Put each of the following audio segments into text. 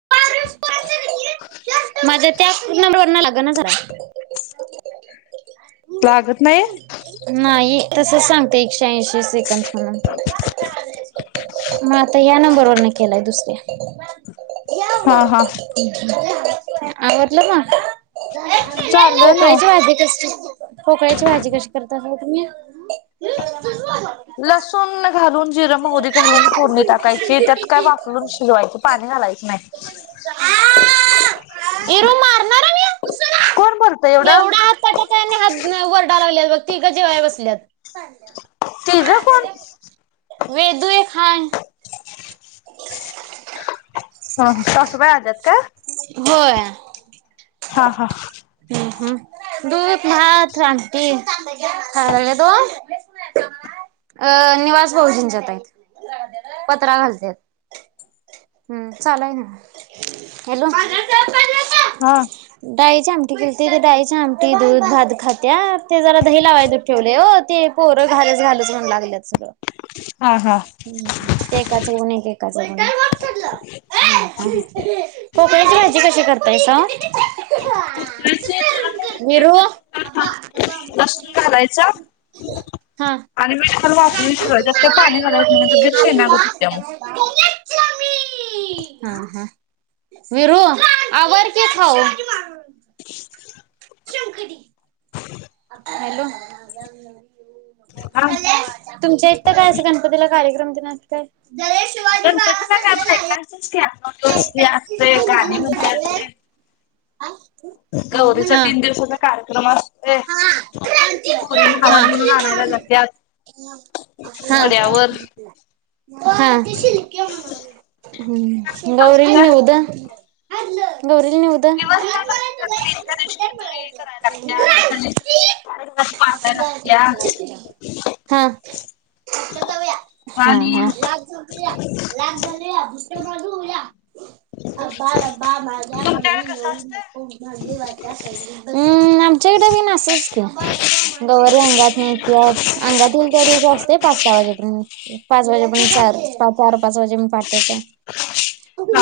[inaudible] माझ्या त्या नंबरवरण लाग ना जरा लागत नाही? नाही तसच सांगतय एकशे ऐंशी सेकंद म्हणून. मग आता या नंबरवरन केलाय दुसऱ्या. हां हां आवरलं का? चाललंय ना पोकळ्याची भाजी कसली. पोकळ्याची भाजी कशी करता हो तुम्ही? लसूण घालून जिर मोहरी घालून फोडणी टाकायची त्यात काय वाफलुन शिजवायच. पाणी घालायच नाही. [inaudible] कोण बोलतय एवढं? वरडाय लागल्यात बघ तिघ जेवाय बसल्यात. तिघ कोण वेदु एक हाय. हां सासुबाई आल्यात काय? होय हां हां हु दूध, भात, आमटी. अ यदु निवास भाऊजींचात हाय. पत्रा घालते हम्म चालल ना. हॅलो हा डाळीची आमटी केलती ते डाळीची आमटी, दूध, भात खात्या ते जरा दही लावायच ठेवलं हो ते पोरं घालच घालच म्हणू लागल्यात सगळं. हा हां ते एकाच बघुन एक एकाच बघुन एक. पोकळ्याची भाजी कशी करतायसा? [unintelligible] [inaudible] वीरू [inaudible] हा [unintelligible] लसूण घालायचा [inaudible] हा हा. आणि मीठ घालून वाफलून शिजवायचं त्यात काय पाणी घालायचं नाही म्हणजे गिर शेणागत होत्या मग [unintelligible] [inaudible] वरू, आवर की खाऊ [inaudible] हॅलो? हा तुमच्या इथं काय, असं गणपतीला कार्यक्रम तेन असत्यात? गणपतीला काय बायकायचंच की न [unintelligible] असतय, गाणी म्हणत्यात तेन [inaudible] गौरीचा हा तीन दिवसाचा कार्यक्रम असतोय. हा पोरी भावाला म्हणून आणायला जात्यात. हा. वड्यावर हा, हम्म. गौरील् निऊद, गौरील निऊद दिवस काय लागत्यात तरी एका दिवशी शिदोरी [unintelligible] [inaudible] [unintelligible] [inaudible] हा, [unintelligible] हा हा. आणि [unintelligible] [inaudible] [unintelligible] [inaudible] हम्म! तुमच्याकडे कसं असतं? आमच्याकडे पिन असच की गवारी अंगात नी येत्यात, अंगात येईल त्या दिवशी असतय पाच सहा वाजेपर्यंत पाच वाजेपर्यंत [unintelligible] पा चार पाच वाजेपर्यंत पण पाठच. हा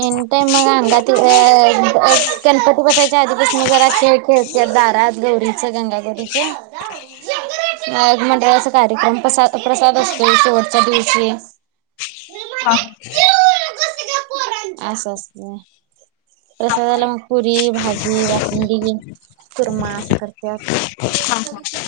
एनी टाइम मग अंगा [unintelligible] गणपती बसायच्या आधीपासून जरा खेळ खेळ त्यात दारात, गौरीचं, गंगागौरीचं. मग मंडळाचा कार्यक्रम, प्रसाद असतोय शेवटच्या दिवशी. हा. असं असतय, हा प्रसादला मग पुरी, भाजी, बासुंंदी कुर्मा असं करत्यात. हा हा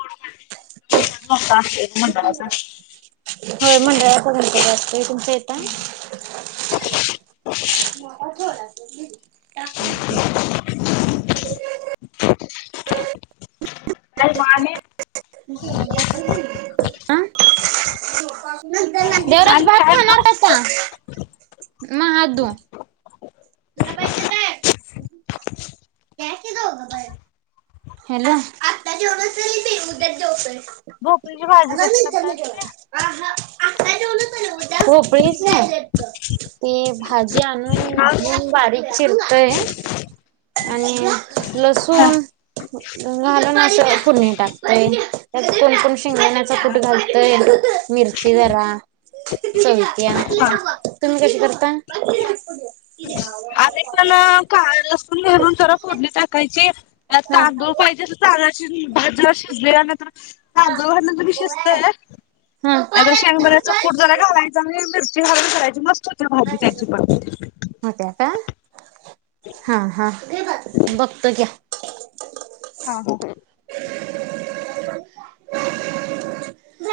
[unintelligible] [inaudible] [unintelligible] मंडळाच [inaudible] होय, मंडळाचा गणपती असतोय, तुमच्या इथ हाय? [inaudible] हम हम. [unintelligible] [inaudible] [unintelligible] [inaudible] देवराज आणि भात काय मग खाणार कासा, म्हटलं म हात धू. तुला पाहिजे काय? घ्या की दोघ पण हॅलो? भोपळीची भाजी कशी करताय तुम्ही? भोपळीची, ते भाजी आणून हा धून बारीक चिरतोय, आणि हा लसूण घालून अस पुडणी टाकतय, त्यात कोण कोण शेंगदाण्याचा कुट हा घालतय. मिरची जरा चलत्या, हा तुम्ही कशी करताय? क्याव. न‌इ पण का -लसून घालून स फोडनी टाकायची हा तांदूळ पाहिजे तर तांद भाजूला शिजले नंतर तांदळ घरनंतरी शिजतय‌ हा नाही तर शेंगदाण्याचा कूट जरा घावायचा आणि मिरची हावी घरायची मस्त होते भाजी त्याची पण होत्या का? हा हा बघतो घ्या. हा हो!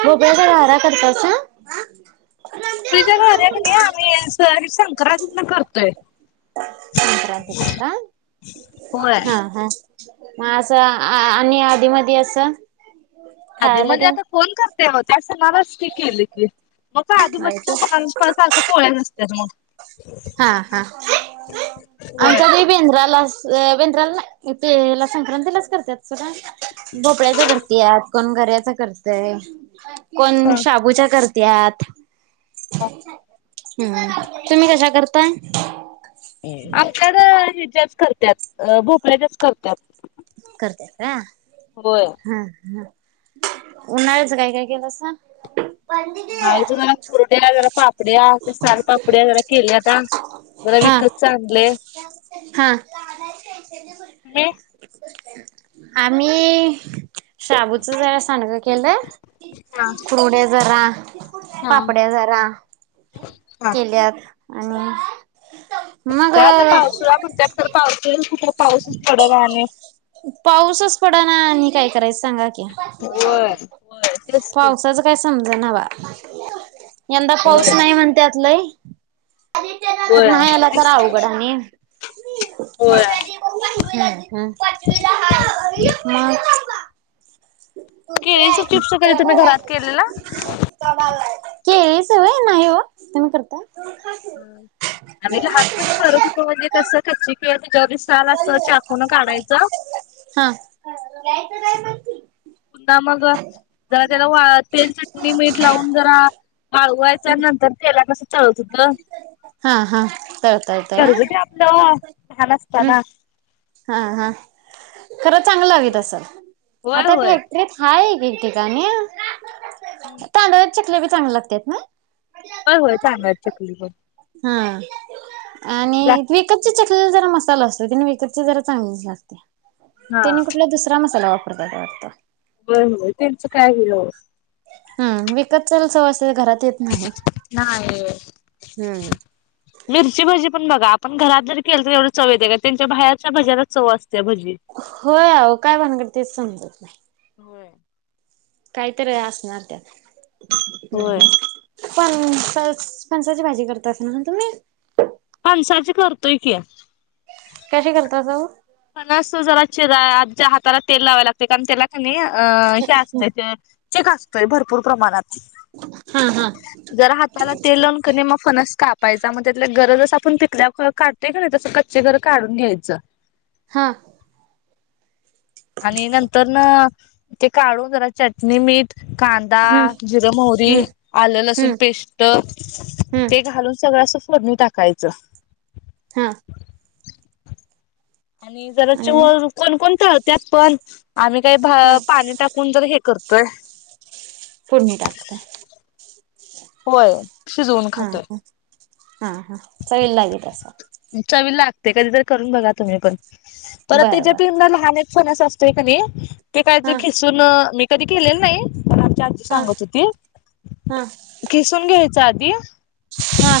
भोपळ्याच्या घाऱ्या करतासा. भोपळीच्या गारा आम्ही का नाही सं-संक्रातीला करतोय. संक्रातीत का? होय हा हा. मग असं आ- आणि आधी मधी असं. आधी खायला मधील तेन आता कोण करते त्या सणालाच ती केली कि मग का आधी म्हणज त्या सणा सारखं पोळ नसतात मग, हा हा होय आणिच्या बेंद्राला वेंद्राला नाही तेला संक्रांती लाच करत्यात. भोपळ्याच्या करतेत कोण गऱ्याचा करतेय. कोण शबूच्या करत्यात तुम्ही कश करता. त आमल्या हच्याच करत्यात भोपळ्याच्याच करत्यात. करत्याता होय हा हा. उन्हाळ्याच काय काय केलासा? नाहीचं जरा कुरड्या जरा पापड्या साल पापड्या जरा केली आता. जरा हा विकतच आणलय. हा. मे आम्ही शबूच जरा सांडगं केलं. हा कुरुड्या जरा, हा पापड्या जरा, हा केल्यात आणि मग, तुला कणठ्यात तर पावसईल कुठला पाऊसच पडणा आणि पाऊसच पड ना आणि काय करायच सांगा की होय. होय तेच की पावसाच काय समज ना बा यंदा पाऊस होय नाही म्हणततलंय. खरं होय नाही आला तर तेच की अवघड आणि. होय. हमं हमं मग. केळीच चिप्स कधी तुम्ही घरात केलेला? [unintelligible] केळी सोडली नाही हो तुम्ही करताय? ह आम्ही लहानपणी करत होतो म्हणजे कसं कच्ची पि जॉ साल असं चाकून काढायचं. हं. पु ना मग, जरा त्याला वा तेल चटणी मीठ लावून जरा वाळवायच्या नंतर त्याला कस तळत होतो हा हा तळता येतंय हा घरगुती आपलं लहान हम्म असताना. हा हा खरं चांगलं लागत होय असेल होय आता होय फॅ त्वरित हाय एकेक हम्म ठिकाणीतांदळाचं चकले ब चांग लागतात ना. होय होय तांदळाच्या चकली बनव हं, आणि विकतची चकलेला जरा मसाला असतोय कानी, विक तच जरा चांगलीच लागते. हा त्याने कुठला दुसरा मसाला वापरता वाटत. होय होय. त्यांचं काय [unintelligible] हं, विकत ल सवजत घरात येत नाही. नाही. हम्म. मिरची भजी पण बघा आपण घरात जर केलं तर एवढं चव येत का? त्यांच्या बाहेरच्या भज्यालाच चव असते. भजी होय अहो. काय भानगडे तेच समजत नाही. होय. काहीतरी असणार त्यात. हं होय हं. पण-पल-फणसाची भाजी करत असाल ना तुम्ही? फणसाची करतोय की. कशी करताजा ओ? खण असतो जरा आ हाताला तेल लावावे लागते कारण त्याला कनी अ हे असत ते चिक असतोय भरपूर प्रमाणात. हं हं. जरा हाताला तेल लावून कनी म फनस कापायचा. म त्यातल्या गर जसं आपण पिकल्यावर का तेच्यातल तस कच्चे गर काढून घ्यायचं. हा. आणि नंतरन ते काढून जरा चटणी मीठ कांदा, हम्म जिरं, मोहरी, हम्म आलं-लसूण हम्म पेस्ट हम्म ते घालून सगळं असं फोडणी टाकायचं. हां, आणि जरा च आणि मग? व कोणकोण तळत्यात पण. आम्ही काही हा भा- पाणी टाकून जर हे करतो. काय? फोडणी टाकत आहे. होय. शिजवून हां खातोय हं, हां हं चवीला लागि तस. चवीला लागते. कधीतरी करून बघा तुम्ही पण. परत बरं त्याच्या बरं. पिल्लं लहानेत फणस असतोय का नही, ते कायतरी हा खिसून मी कधी केलेलं नाही. पण आमच्या आजी हा सांगत होती. हा खिसून घ्यायच आधी, हां,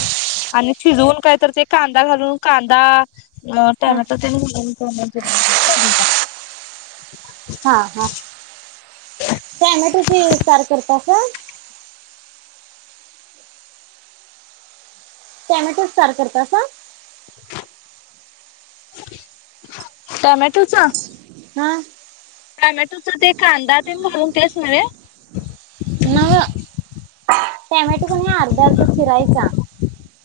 आणि शिजवून कायतर ते कांदा घालून, कांदा अ हा टोमॅटो [inaudible] फोडणी टाकतो. हा हा. टॅमॅटोचे सार करता का? टॉमॅटो सार करता का? [inaudible] टमॅटोच हं, टमॅटोचा ते कांदा तेन घालून तेच नवे? नव्ह. टॅमॅटो कणी अर्धा अर्धा चिरायचा,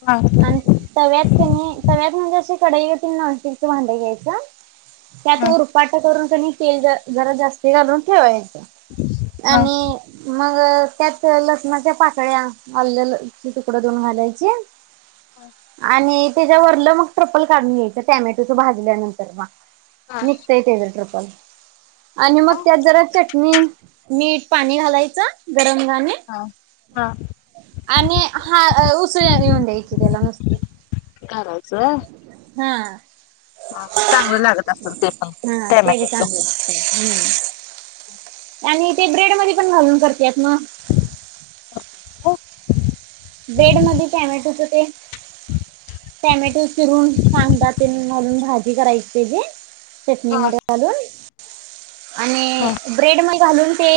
हा आण तव्यात कनी, तव्यात म्हणजे असे कडाई [unintelligible] नॉन स्टिकच भांड घ्यायचं. त्यात ह उरपाट करून कनी तेल जरा जास्त घालून ठेवायचं. [inaudible] आणि मग त्यात लसणाच्या पाकळ्या आल्ल लसूण तुकड दोन घालायच. आणि त्याच्या वरल मग ट्रप्पल काढून घ्यायच टॅमॅटोच भाजल्यानंतर मग हा ते त्याचे त्रपल आणि मग त्यात जरा चटणी, मीठ, पाणी घालाय च गरंगाने हा, हा, आणि हा उसळा नेऊन द्यायची त्याला नुसती. ह्याच हा हा चांगलं लागत असल ते पण टोमॅटो च. ब [inaudible] आणि ते ब्रेड मध्ये पण घालून करते ना? [inaudible] ब्रेड मध्ये टोमॅटोचं ते टॅमॅटो चिरून कादा ते घालून भाजी करायची त्याची. चटणी हा मिठ घालून आणि हा ब्रेड म घालून ते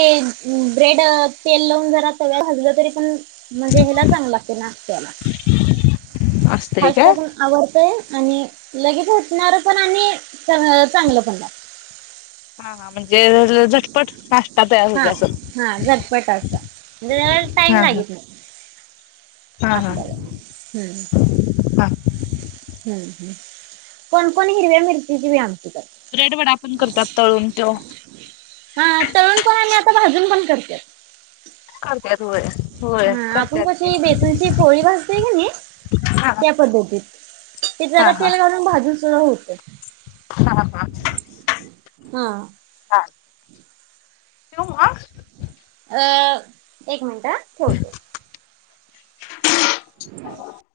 ब्रेड तेल लावून जरा तव्या भाजलं तरी पण म्हणजे हेला चांगलं लागते नाष्टाला. असस् [unintelligible] फास्ट पण आवरतय आणि लगेच उटणार पण आणि चांगलं पण लात हा हा म्हणजे झटपट फास्ट त्या त्या हा म्हणजे अस, हा झटपट असतं म्हणजे त्याला टाइम हा हा लागत नाही हा हा आपल्याला म, हम्म हा हम्म, हम्, कोणकोण हिरव्या मिरचीची बी आमटी करत. ब्रेड वडा आपण करतात तळून हा तेव्हा तळून पण आम्ही आता भाजून पण काये करत्यात होय होय हा आपण करत्यात की कशी बेसनची पोळी नाही, हा त्या पद्धतीत ते जरा हा हा तेल घालून भाजून सुद्धा होत. हा हा हा हा. हम्म [inaudible] ठेवू मग? अ, एक मिनिट हा ठेवते. अ अ [inaudible]